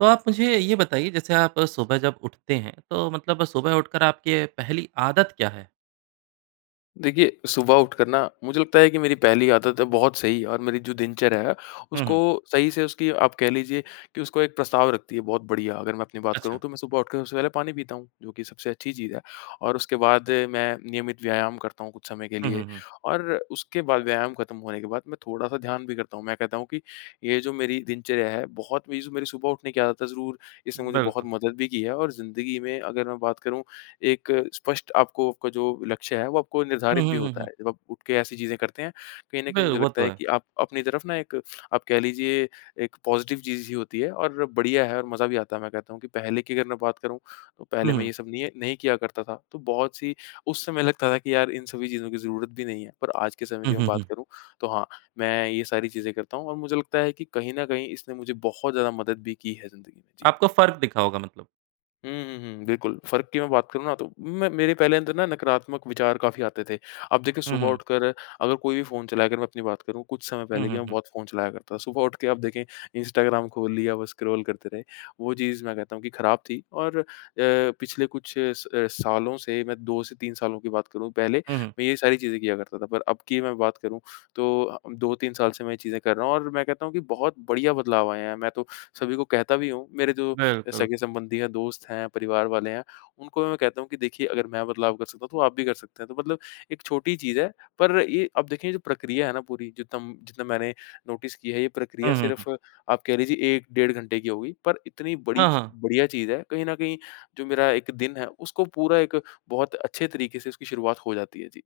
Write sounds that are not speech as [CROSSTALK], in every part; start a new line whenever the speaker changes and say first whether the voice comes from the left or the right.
right: तो आप मुझे ये बताइए, जैसे आप सुबह जब उठते हैं, तो मतलब सुबह उठकर आपकी पहली आदत क्या है?
left: देखिए, सुबह उठकर ना मुझे लगता है कि मेरी पहली आदत है बहुत सही और मेरी जो दिनचर्या है,
right: हुँ,
left: उसको
right: हुँ।
left: सही से उसकी आप कह लीजिए कि उसको 1 प्रस्ताव रखती है बहुत बढ़िया। अगर मैं अपनी बात
right: अच्छा।
left: करूँ, तो मैं सुबह उठ कर सबसे पहले पानी पीता हूँ। जो कि सबसे अच्छी चीज़ है और उसके बाद मैं नियमित व्यायाम करता हूँ कुछ समय के
right: हुँ,
left: लिए।
right: हुँ, हुँ।
left: और उसके बाद व्यायाम ख़त्म होने के बाद मैं थोड़ा सा ध्यान भी करता हूँ। मैं कहता हूँ कि ये जो मेरी दिनचर्या है, बहुत मेर सु मेरी जो सुबह उठने आदत है, ज़रूर इसने मुझे बहुत
right: बिल्कुल।
left: मदद भी की है और ज़िंदगी में अगर मैं बात करूँ, एक स्पष्ट आपको आपका जो लक्ष्य है, वो आपको
right: हुँ,
left: निर्धारित भी
right: हुँ, हुँ,
left: होता
right: हुँ।
left: है। जब आप उठके ऐसी चीज़ें करते हैं। कहीं न कहीं
right: बिल
left: मुझे
right: वो
left: लगता
right: तो
left: है
right: है।
left: कि आप अपनी तरफ़ ना एक आप कह लीजिए, एक पॉज़िटिव चीज़ ही होती है और बढ़िया है और मज़ा भी आता है। मैं कहता हूँ कि पहले की अगर मैं बात करूँ, तो
right: हुँ,
left: पहले मैं
right: हुँ।
left: यह सब नी नहीं किया करता था, तो बहुत सी उस समय लगता था कि यार इन सभी चीज़ों की ज़रूरत भी नहीं है। पर आज के समय की मैं बात
right: [CHUCKLES]
left: करूँ, तो हाँ मैं ये सारी चीज़ें करता हूँ और मुझे लगता है कि कहीं न कहीं इसने मुझे बहुत ज़्यादा मदद भी की है ज़िंदगी में। जी।
right: आपको फ़र्क दिखा होगा मतलब।
left: उ, हुँ, हुँ, बिल्कुल। फ़र्क़ की मैं बात करूँ ना, तो मैं मेरे पहले अंदर ना नकारात्मक विचार काफ़ी आते थे। अब देखिए,
right: हुँ,
left: सुबह
right: हुँ।
left: उठकर अगर कोई भी फ़ोन चलाकर मैं अपनी बात करूँ, कुछ समय
right: हुँ,
left: पहले कि
right: हुँ,
left: मैं
right: हुँ।
left: बहुत फ़ोन चलाया करता। सुबह उठके आप देखें, इंस्टाग्राम खोल लिया, बस स्क्रॉल करते रहे। वो चीज़ मैं कहता हूँ कि ख़राब थी। और अ, पिछले कुछ स सालों से मैं 2 से 3 सालों की बात करूँ, पहले
right: हुँ, हुँ।
left: मैं ये सारी चीज़ें किया करता था, पर अब की मैं बात करूँ, तो आ उम, 2-3 साल से मैं चीज़ें कर रहा हूँ। और मैं कहता हूँ कि बहुत बढ़िया बदलाव आए हैं। मैं तो सभी को कहता भी हूँ, मेरे जो अ,
right: बिल्कुल।
left: सगे-संबंधी हैं, दोस्त हैं, परिवार वाले हैं, उनको मैं कहता हूँ कि देखिए अगर मैं बदलाव कर सकता हूँ, तो आप भी कर सकते हैं। तो मतलब एक छोटी चीज़ है, पर ये अब देखिए जो प्रक्रिया है ना पूरी, जितना-जितना मैंने नोटिस की है, ये प्रक्रिया
right: हुँ, हुँ, हुँ।
left: सिर्फ़ आप कह लीजिए 1 डेढ़ घंटे की होगी, पर इतनी बड़ी
right: हाँ,
left: च
right: हाँ।
left: बढ़िया चीज़ है कहीं न कहीं, जो मेरा एक दिन है, उसको पूरा एक बहुत अच्छे तरीके से इसकी शुरुआत हो जाती है। जी।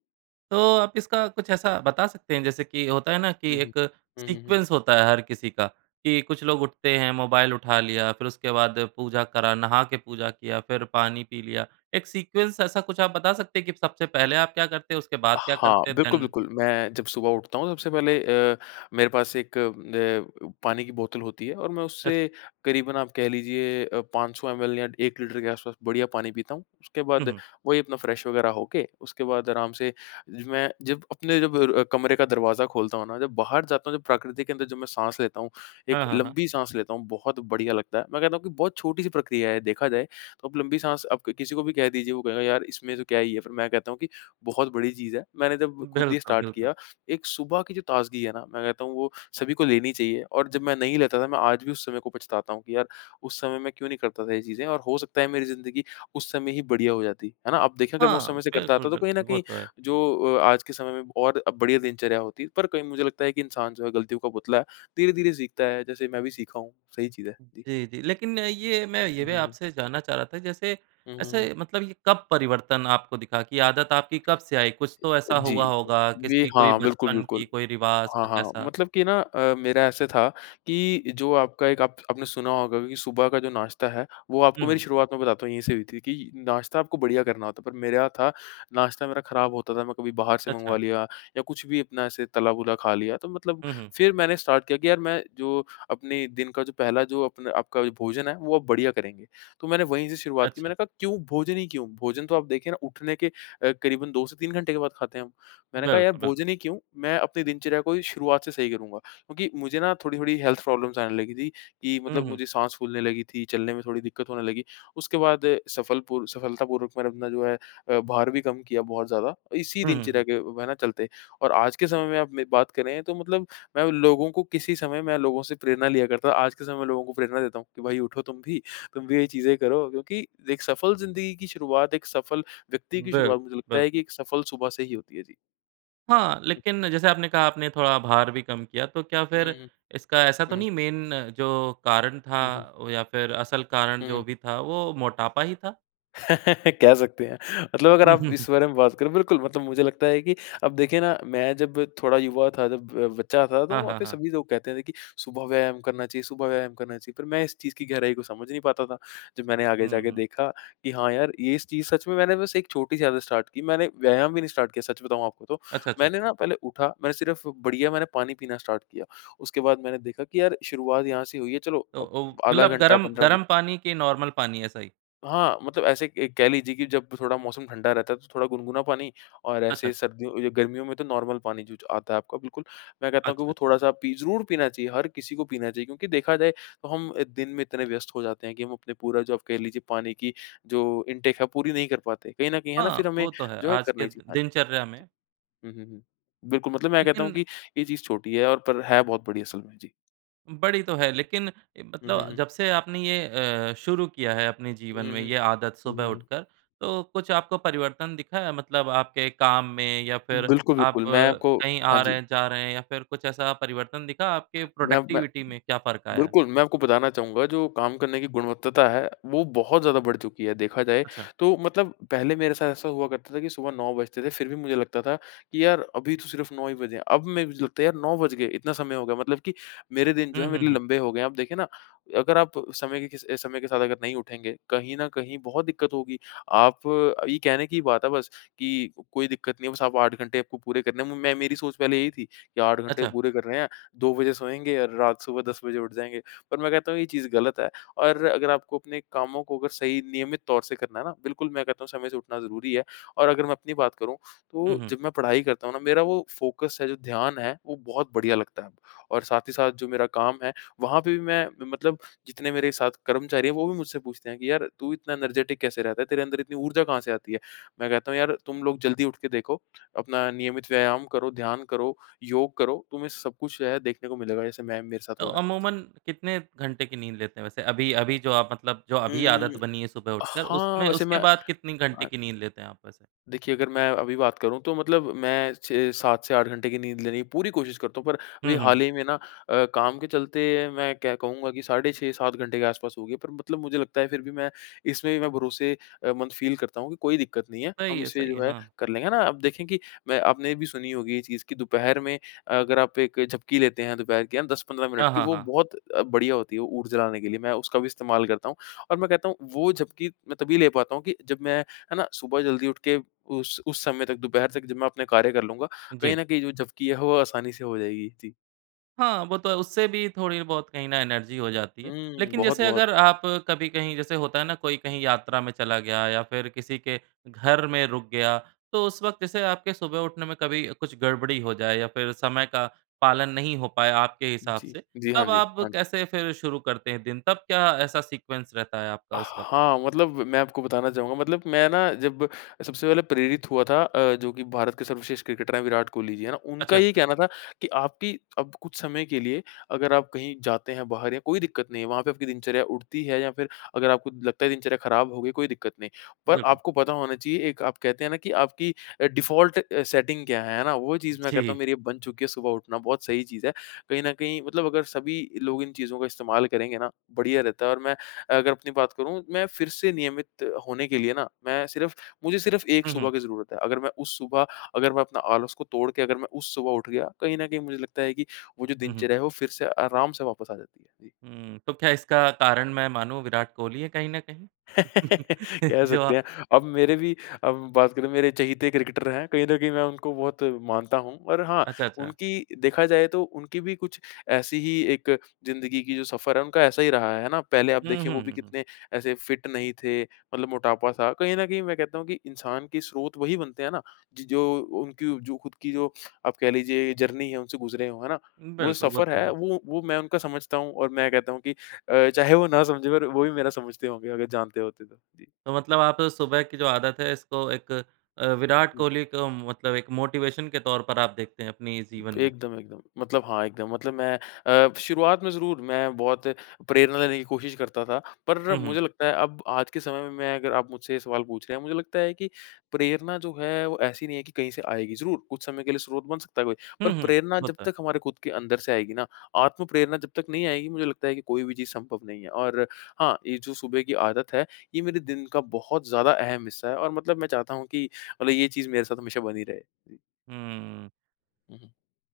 right: तो आप इसका कुछ ऐसा बता सकते हैं जैसे कि होता है ना कि
left: हुँ, हुँ।
right: एक
left: हुँ, हुँ, हुँ।
right: सीक्वेंस होता है हर किसी का, कि कुछ लोग उठाते हैं मोबाइल उठा लिया फिर उसके बाद पूजा करा नहा के पूजा किया फिर पानी पी लिया। एक सीक्वेंस ऐसा कुछ आप बता सकते हैं कि सबसे पहले आप क्या करते हैं उसके बाद क्या
left: हाँ,
right: करते है? देन?
left: बिल्कुल-बिल्कुल। मैं जब सुबह उठता हूँ, सबसे पहले अ, मेरे पास 1 अ, पानी की बोतल होती है और मैं
right: अच्छा।
left: उससे क़रीबन, आप कह लीजिए, अ, 500 एमएल या 1 लीटर के आस-पास बढ़िया पानी पीता हूँ। उसके
right: हुँ,
left: बाद
right: हुँ।
left: वही अपना फ़्रेश वगेरह होके, उसके बाद आराम से ज मैं जब अपने जब र कमरे का दरवाज़ा खोलता हूँ ना, जब बाहर जाता हूँ, जब प्रकृति के अंदर, जब मैं साँस लेता हूँ, 1
right: हाँ, हाँ, हाँ।
left: लंबी साँस लेता हूँ, बहुत बढ़िया लगता है। मैं कहता हूँ कि बहुत छोटी-सी प्रक्रिया है, देखा जाए तो। आप लंबी साँस, आप क किसी को भी कह दीजिए, वो कहेगा, "यार, इसमें तो क्या ही है?" फिर मैं कहता हूँ कि, "बहुत बड़ी चीज़ है।" मैंने जब ख़ुद ही
right: बिल्कुल,
left: स्टार्ट
right: बिल्कुल।
left: किया, एक सुबह की जो ताज़गी है ना, मैं कहता हूँ वो सभी को लेनी चाहिए। और जब मैं नहीं लेता था, मैं आज भी उस समय को पछताता हूँ, कि यार उस समय मैं क्यों नहीं करता था यह चीज़ें? और हो सकता है मेरी ज़िंदगी उस समय ही बढ़िया हो जाती। है ना? आप देखें, अगर मैं उस
right: हाँ,
left: समय से करता था, तो कहीं न
right: बिल्कुल-बिल्कुल। वो
left: कहीं
right: तो है।
left: जो अ, आज के समय में बहुत बढ़िया दिनचर्या होती। पर कहीं मुझे लगता है कि इंसान जो है, गलतियों का पुतला, धीरे-धीरे सीखता है, जैसे मैं भी सीखा हूँ, सही चीज़ है। जी।
right: जी, जी। लेकिन अ, ये मैं ये भी
left: हुँ, हुँ।
right: आपसे जानना चाह रहा था, जैसे
left: हुँ, हुँ, हुँ।
right: ऐसे मतलब ये कब परिवर्तन आपको दिखा कि आदत आपकी कब से आई। कुछ तो ऐसा
left: जी।
right: हुआ होगा,
left: ये
right: किसी कोई
left: हाँ,
right: बचपन
left: बिल्कुल-बिल्कुल।
right: की कोई रिवाज़
left: हाँ,
right: कुछ
left: हाँ, हाँ।
right: ऐसा?
left: मतलब कि ना अ, मेरा ऐसे था कि जो आपका एक आप आपने सुना होगा कि सुबह का जो नाश्ता है, वो
right: हुँ,
left: आपको मेरी
right: हुँ।
left: शुरुआत मैं बताता हूँ, यहीं से हुई थी कि नाश्ता आपको बढ़िया करना होता, पर मेरे यहाँ था नाश्ता मेरा ख़राब होता था। मैं कभी बाहर से मँगवा
right: अच्छा।
left: लिया या कुछ भी अपना ऐसे तला-भुना खा लिया, तो मतलब
right: हुँ, हुँ।
left: फिर मैंने स्टार्ट किया कि यार मैं जो अपने दिन का जो पहला जो अपने आपका भोजन है, वो आप बढ़िया करेंगे। तो मैंने वहीं से शुरुआत की।
right: अच्छा।
left: मैंने कहा क्यों भोजन ही क्यों? भोजन तो आप देखें ना, उठने के क़रीबन अ, 2 से 3 घंटे के बाद खाते हैं हम। मैंने कहा, "यार,
right: बिल्कुल, बिल्कुल।
left: भोजन ही क्यों? मैं अपने दिनचर्या को ही शुरुआत से सही करूँगा।" क्योंकि मुझे ना थोड़ी-थोड़ी हेल्थ प्रॉब्लम्स आने लगी थीं कि
right: हुँ,
left: मतलब
right: हुँ।
left: मुझे साँस फूलने लगी थी, चलने में थोड़ी दिक़्क़त होने लगी। उसके बाद सफलपुर सफलतापूर्वक मैंने अपना जो है अ, बाहर भी कम किया बहुत ज़्यादा। इसी
right: हुँ, हुँ,
left: दिनचर्या
right: हुँ।
left: के अ, वह ना चलते। और आज के समय में आप मेरी बात करें, तो मतलब मैं उन लोगों को किसी समय मैं लोगों से प्रेरणा लिया करता। आज के समय लोगों को प्रेरणा देता हूँ, कि भाई उठो तुम भी, तुम भी यह चीज़ें करो, क्योंकि एक सफल ज़िंदगी की शुरुआत, एक सफल व्यक्ति की
right: बिल्कु
left: शुरुआत मुझे लगता
right: बिल्कु
left: है कि एक सफल सुबह से ही होती है। जी।
right: हाँ,
left: हुँ।
right: लेकिन जैसे आपने कहा, आपने थोड़ा भार भी कम किया, तो क्या
left: हुँ,
right: फिर
left: हुँ।
right: इसका ऐसा तो
left: हुँ।
right: नहीं मेन जो कारण था
left: जी।
right: या फिर असल कारण
left: हुँ,
right: जो
left: हुँ।
right: भी था, वो मोटापा ही था?
left: [LAUGHS] कह सकते हैं। मतलब अगर
right: हुँ,
left: आप
right: हुँ,
left: इस
right: हुँ।
left: बारे में बात करो, बिल्कुल मतलब मुझे लगता है कि अब देखिए ना, मैं जब थोड़ा युवा था, जब ब बच्चा था, तो
right: हाँ,
left: वहाँ
right: हाँ,
left: पर
right: हाँ।
left: सभी लोग कहते थे कि सुबह व्यायाम करना चाहिए सुबह व्यायाम करना चाहिए, पर मैं इस चीज़ की गहराई को समझ नहीं पाता था। जब मैंने आगे
right: हुँ,
left: जाके
right: हुँ।
left: देखा कि हाँ यार, ये इस चीज़ सच में मैंने बस एक छोटी-सी आदत स्टार्ट की। मैंने व्यायाम ही नहीं स्टार्ट किया, सच बताऊँ आपको तो।
right: अच्छा, अच्छा।
left: मैंने ना पहले उठा, मैं सिर्फ़ बढ़िया मैंने पानी पीना स्टार्ट किया। उसके बाद मैंने देखा कि यार, शुरुआत यहाँ से हुई है, चलो
right: तो
left: अब
right: ओ
left: आधा
right: मतलब
left: घंटा
right: गरम
left: 15 मिनट
right: गरम पानी के नॉर्मल पानी ऐसा ही?
left: हाँ, मतलब ऐसे क एक कह लीजिए कि जब थोड़ा मौसम ठंडा रहता है, तो थोड़ा गुनगुना पानी। और
right: अच्छा,
left: ऐसे
right: अच्छा।
left: सर्दियों गर्मियों में तो नॉर्मल पानी आता है आपका बिल्कुल। मैं कहता हूँ कि
right: अच्छा,
left: वो
right: अच्छा।
left: थोड़ा सा पी ज़रूर पीना चाहिए। हर किसी को पीना चाहिए, क्योंकि देखा जाए तो हम दिन में इतने व्यस्त हो जाते हैं कि हम अपनी पूरी जो कह लीजिए पानी की जो इनटेक है, पूरी नहीं कर पाते। कहीं न कहीं है ना, फिर
right: हाँ,
left: हमें
right: वो तो है,
left: जो है
right: आज
left: करना
right: के
left: ही चाहिए। हाँ जी।
right: दिनचर्या में
left: जी। हुँ, हुँ, हुँ। बिल्कुल, मतलब मैं कहता हूँ
right: लेकिन
left: कि ये चीज़ छोटी है, और पर है बहुत बड़ी असल में जी।
right: बड़ी तो है। लेकिन ए,
left: हुँ, हुँ,
right: मतलब
left: हुँ।
right: जब से आपने ये अ, शुरू किया है अपने
left: हुँ,
right: जीवन
left: हुँ,
right: में
left: हुँ।
right: ये आदत
left: हुँ,
right: सुबह
left: हुँ, हुँ।
right: उठकर, तो कुछ आपको परिवर्तन दिखा मतलब आपके काम में या फिर
left: बिल्कुल,
right: आप
left: बिल्कुल। मैं आपको
right: कहीं
left: हाँ
right: आ
left: जी।
right: रहे हैं जा रहे हैं या फिर कुछ ऐसा परिवर्तन दिखा आपकी
left: मैं अप मैं
right: प्रोडक्टिविटी में क्या फ़र्क़ आया है?
left: बिल्कुल। मैं आपको बताना चाहूँगा कि जो काम करने की गुणवत्ता है, वो बहुत ज़्यादा बढ़ चुकी है। देखा जाए
right: अच्छा।
left: तो मतलब पहले मेरे साथ ऐसा हुआ करता था कि सुबह 9 बजते थे, फिर भी मुझे लगता था कि यार अभी तो सिर्फ़ 9 ही बजे हैं। अब मैं भी लगता है यार 9 बज गए? इतना समय हो गया? मतलब कि मेरे दिन जो
right: हुँ,
left: हैं,
right: हुँ,
left: मेरे
right: हुँ।
left: लंबे हो गए हैं। आप देखें ना, अगर आप समय के किस अ, समय के साथ अगर नहीं उठेंगे, कहीं न कहीं बहुत दिक्कत होगी। आप ये कहने की बात है बस कि कोई दिक्कत नहीं होगी, बस आप 8 घंटे आपको पूरे करने में, मैं मेरी सोच पहले यही थी कि 8 घंटे
right: अच्छा।
left: पूरे करने हैं, 2 बजे सोएँगे और रात सुबह 10 बजे उठ जाएँगे, पर मैं कहता हूँ यह चीज़ गलत है। और अगर आपको अपने कामों को अगर सही नियमित तौर से करना है ना, बिल्कुल मैं कहता हूँ समय से उठना ज़रूरी है। और अगर मैं अपनी बात करूँ,
right: हुँ,
left: तो
right: हुँ।
left: जब मैं पढ़ाई करता हूँ ना, मेरा वो फ़ोकस है, जो ध्यान है, वो बहुत बढ़िया लगता है। और साथ ही साथ जो मेरा काम है, वहाँ पे भी मैं म मतलब जितने मेरे साथ कर्मचारी हैं, वो भी मुझसे पूछते हैं कि, "यार तू इतना एनर्जेटिक कैसे रहता है? तेरे अंदर इतनी ऊर्जा कहाँ से आती है?" मैं कहता हूँ, "यार तुम लोग जल्दी उठकर देखो। अपना नियमित व्यायाम करो, ध्यान करो, योग करो। तुम्हें सब कुछ जो है देखने को मिलेगा। जैसे मैं मेरे साथ
right: तो
left: हो रहा है।" जी।
right: अमूमन कितने घंटे की नींद लेते हैं वैसे? अभी अभी जो आप मतलब जो अभी
left: हुँ।
right: आदत बनी है सुबह उठकर।
left: हाँ,
right: उसमें
left: वैसे मैं
right: उसके बाद कितनी घंटे
left: आए
right: की नींद लेते हैं आप वैसे?
left: देखिए, अगर मैं अभी बात करूँ, तो मतलब मैं 6-7 से 8 घंटे की नींद लेनी की पूरी कोशिश करता हूँ, पर अभी
right: हुँ, हुँ, हुँ।
left: हाल ही में ना अ, काम के चलते मैं कह कहूँगा कि साढ़े 6-7 घंटे के आस-पास होगी, पर मतलब मुझे लगता है फिर भी मैं इसमें भी मैं भरोसे अ, मंद फ़ील करता हूँ कि कोई दिक्कत नहीं है। हम
right: सही है,
left: इसे
right: सही
left: जो
right: है।
left: है
right: हाँ।
left: कर लेंगे ना। आप देखें कि मैं आपने भी सुनी होगी ये चीज़ कि दोपहर में अगर आप एक झपकी लेते हैं, दोपहर की हाँ 10-15 मिनट
right: हाँ,
left: की,
right: हाँ,
left: वो
right: हाँ।
left: बहुत बढ़िया होती है, वो ऊर्जा लाने के लिए। मैं उसका भी इस्तेमाल करता हूँ। और मैं कहता हूँ, वो झपकी मैं तभी ले पाता हूँ कि जब मैं है ना? सुबह जल्दी उठ के उस उस समय तक दोपहर तक जब मैं अपने कार्य कर लूँगा, कहीं
right: जी।
left: न कहीं जो झपकी है, वो आसानी से हो जाएगी। जी।
right: हाँ, वो तो है। उससे भी थोड़ी बहुत कहीं ना एनर्जी हो जाती है।
left: हुँ।
right: लेकिन जैसे
left: बहुत-बहुत।
right: अगर आप कभी कहीं, जैसे होता है ना, कोई कहीं यात्रा में चला गया या फिर किसी के घर में रुक गया, तो उस वक़्त इसे आपके सुबह उठने में कभी कुछ गड़बड़ी हो जाए या फिर समय का पालन नहीं हो पाया, आपके हिसाब
left: जी।
right: से,
left: जी, हाँ
right: तब
left: जी,
right: आप
left: हाँ जी।
right: कैसे फिर शुरू करते हैं दिन? तब क्या ऐसा सीक्वेंस रहता है आपका उस वक़्त?
left: हाँ, मतलब मैं आपको बताना चाहूँगा, मतलब मैं ना जब सबसे पहले प्रेरित हुआ था अ, जो कि भारत के सर्वश्रेष्ठ क्रिकेटर हैं विराट कोहली जी, हैं ना? उनका
right: अच्छा,
left: ये
right: अच्छा।
left: कहना था कि, "आपकी अब कुछ समय के लिए अगर आप कहीं जाते हैं बाहर, या कोई दिक्कत नहीं है वहाँ पे आपकी दिनचर्या उठती है, या फिर अगर आपको लगता है दिनचर्या खराब हो गई, कोई दिक्कत नहीं। पर
right: बिल्कुल।
left: आपको पता होना चाहिए एक आप कहते हैं ना कि आपकी अ, डिफ़ॉल्ट सेटिंग क्या है।" है ना? वो चीज़ मैं कहता हूँ
right: जी।
left: मेरी अब बन चुकी है सुबह उठना, बहुत सही चीज़ है। कहीं न कहीं, मतलब अगर सभी लोग इन चीज़ों का इस्तेमाल करेंगे ना, बढ़िया रहता है। और मैं अगर अपनी बात करूँ, मैं फिर से नियमित होने के लिए ना, मैं सिर्फ़ मुझे सिर्फ़ एक
right: हुँ,
left: सुबह
right: हुँ।
left: की ज़रूरत है। अगर मैं उस सुबह, अगर मैं अपने आलस को तोड़ के, अगर मैं उस सुबह उठ गया, कहीं न कहीं मुझे लगता है कि वो जो
right: हुँ, हुँ।
left: दिनचर्या है वो फिर से आराम से वापस आ जाती है। जी।
right: हुँ। तो क्या इसका कारण मैं मानूँ विराट कोहली है कहीं न कहीं?
left: [CHUCKLES]
right: [CHUCKLES]
left: कह
right: जो आ
left: सकते हैं। अब मेरे भी अब बात करें, मेरे चहेते क्रिकेटर हैं। कहीं न कहीं मैं उनको बहुत मानता हूँ और हाँ,
right: अच्छा, अच्छा।
left: उनकी देखा जाए तो उनकी भी कुछ ऐसी ही एक ज़िंदगी की जो सफ़र है, उनका ऐसा ही रहा है, है ना? पहले आप
right: हुँ,
left: देखें, वो भी
right: हुँ।
left: कितने ऐसे फ़िट नहीं थे। मतलब मोटापा-सा कहीं न कहीं मैं कहता हूँ कि इंसान की स्रोत वही बनते हैं ना ज जो उनकी जो खुद की जो आप कह लीजिए जर्नी है, उनसे गुज़रे हों, है ना? वो
right: बिल्कुल, वो
left: सफ़र
right: तो
left: है,
right: है।
left: वो, वो मैं उनका समझता हूँ और मैं कहता हूँ कि अ, चाहे वो ना समझें, पर वो भी मेरा समझते होंगे अगर जानते होते तो। जी।
right: तो मतलब आप सुबह की जो आदत है, इसको 1 अ, विराट
left: हुँ।
right: कोहली को मतलब 1 मोटीवेशन के तौर पर आप देखते हैं, अपने जीवन में।
left: एकदम, एकदम। मतलब हाँ एकदम, मतलब मैं अ, शुरुआत में ज़रूर मैं बहुत प्रेरणा लेने की कोशिश करता था, पर
right: हुँ, हुँ।
left: मुझे लगता है अब आज के समय में मैं अगर आप मुझसे ये सवाल पूछ रहे हैं, मुझे लगता है कि प्रेरणा जो है, वो ऐसी नहीं है कि कहीं से आएगी, ज़रूर। कुछ समय के लिए स्रोत बन सकता है कोई, पर
right: हुँ, हुँ।
left: प्रेरणा
right: वो
left: जब
right: तो है।
left: तक हमारे खुद के अंदर से आएगी ना, आत्म प्रेरणा जब तक नहीं आएगी, मुझे लगता है कि कोई भी चीज़ संभव नहीं है। और हाँ, ये जो सुबह की आदत है, यह मेरे दिन का बहुत ज़्यादा अहम हिस्सा है और मतलब मैं चाहता हूँ कि मतलब ये चीज़ मेरे साथ हमेशा बनी रहे। जी।
right: हुँ।
left: हुँ, हुँ।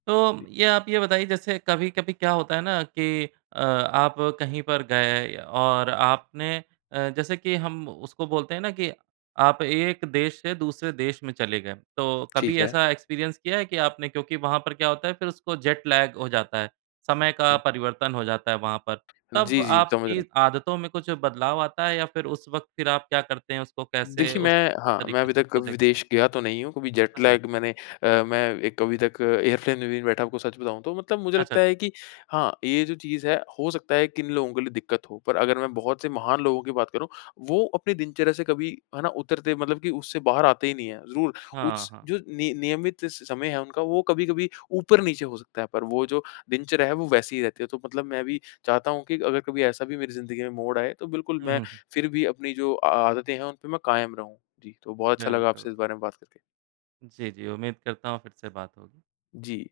right: तो
left: जी।
right: ये आप ये बताइए, जैसे कभी-कभी क्या होता है ना कि अ, आप कहीं पर गए और आपने अ, जैसे कि हम उसको बोलते हैं ना कि आप एक देश से दूसरे देश में चले गए। तो कभी
left: ठीक है।
right: एक्सपीरियंस किया है कि आपने क्योंकि वहाँ पर क्या होता है, फिर उसको जेट लैग हो जाता है, समय का
left: हुँ।
right: परिवर्तन हो जाता है वहाँ पर। तब
left: जी, जी। समझ रहे
right: आपकी
left: हैं।
right: आदतों में कुछ बदलाव आता है, या फिर उस वक़्त फिर आप क्या करते हैं, उसको कैसे
left: देखिए,
right: उस
left: मैं हाँ, मैं
right: तरीक़े
left: अभी
right: से
left: तक
right: उसको देखते हैं?
left: विदेश गया तो नहीं हूँ। कभी जेट
right: अच्छा।
left: लैग मैंने अ, मैं एक अभी तक एयरप्लेन में बैठा हूँ, तो मतलब मुझे
right: अच्छा।
left: लगता है कि हाँ, ये जो चीज़ है, हो सकता है किन लोगों के लिए दिक्कत हो। पर अगर मैं बहुत से महान लोगों की बात करूँ। वो अपने दिनचर्या से कभी है ना उतरते, मतलब कि उससे बाहर आते ही नहीं हैं। जरूर।
right: हाँ,
left: उस
right: हाँ।
left: जो निय नियमित समय है उनका, वो कभी-कभी ऊपर नीचे हो सकता है, पर वो जो दिनचर्या है वो वैसी ही रहती है, तो मतलब मैं भी चाहता हूँ कि अगर कभी ऐसा भी मेरी ज़िंदगी में मोड़ आए, तो बिल्कुल
right: हुँ,
left: मैं
right: हुँ, हुँ।
left: फिर भी अपनी जो आ आदतें हैं, उन पे मैं कायम रहूँ। जी, तो बहुत अच्छा लगा
right: बिल्कुल,
left: आपसे
right: बिल
left: इस बारे में बात करके।
right: जी, जी। उम्मीद करता हूँ फिर से बात होगी।
left: जी।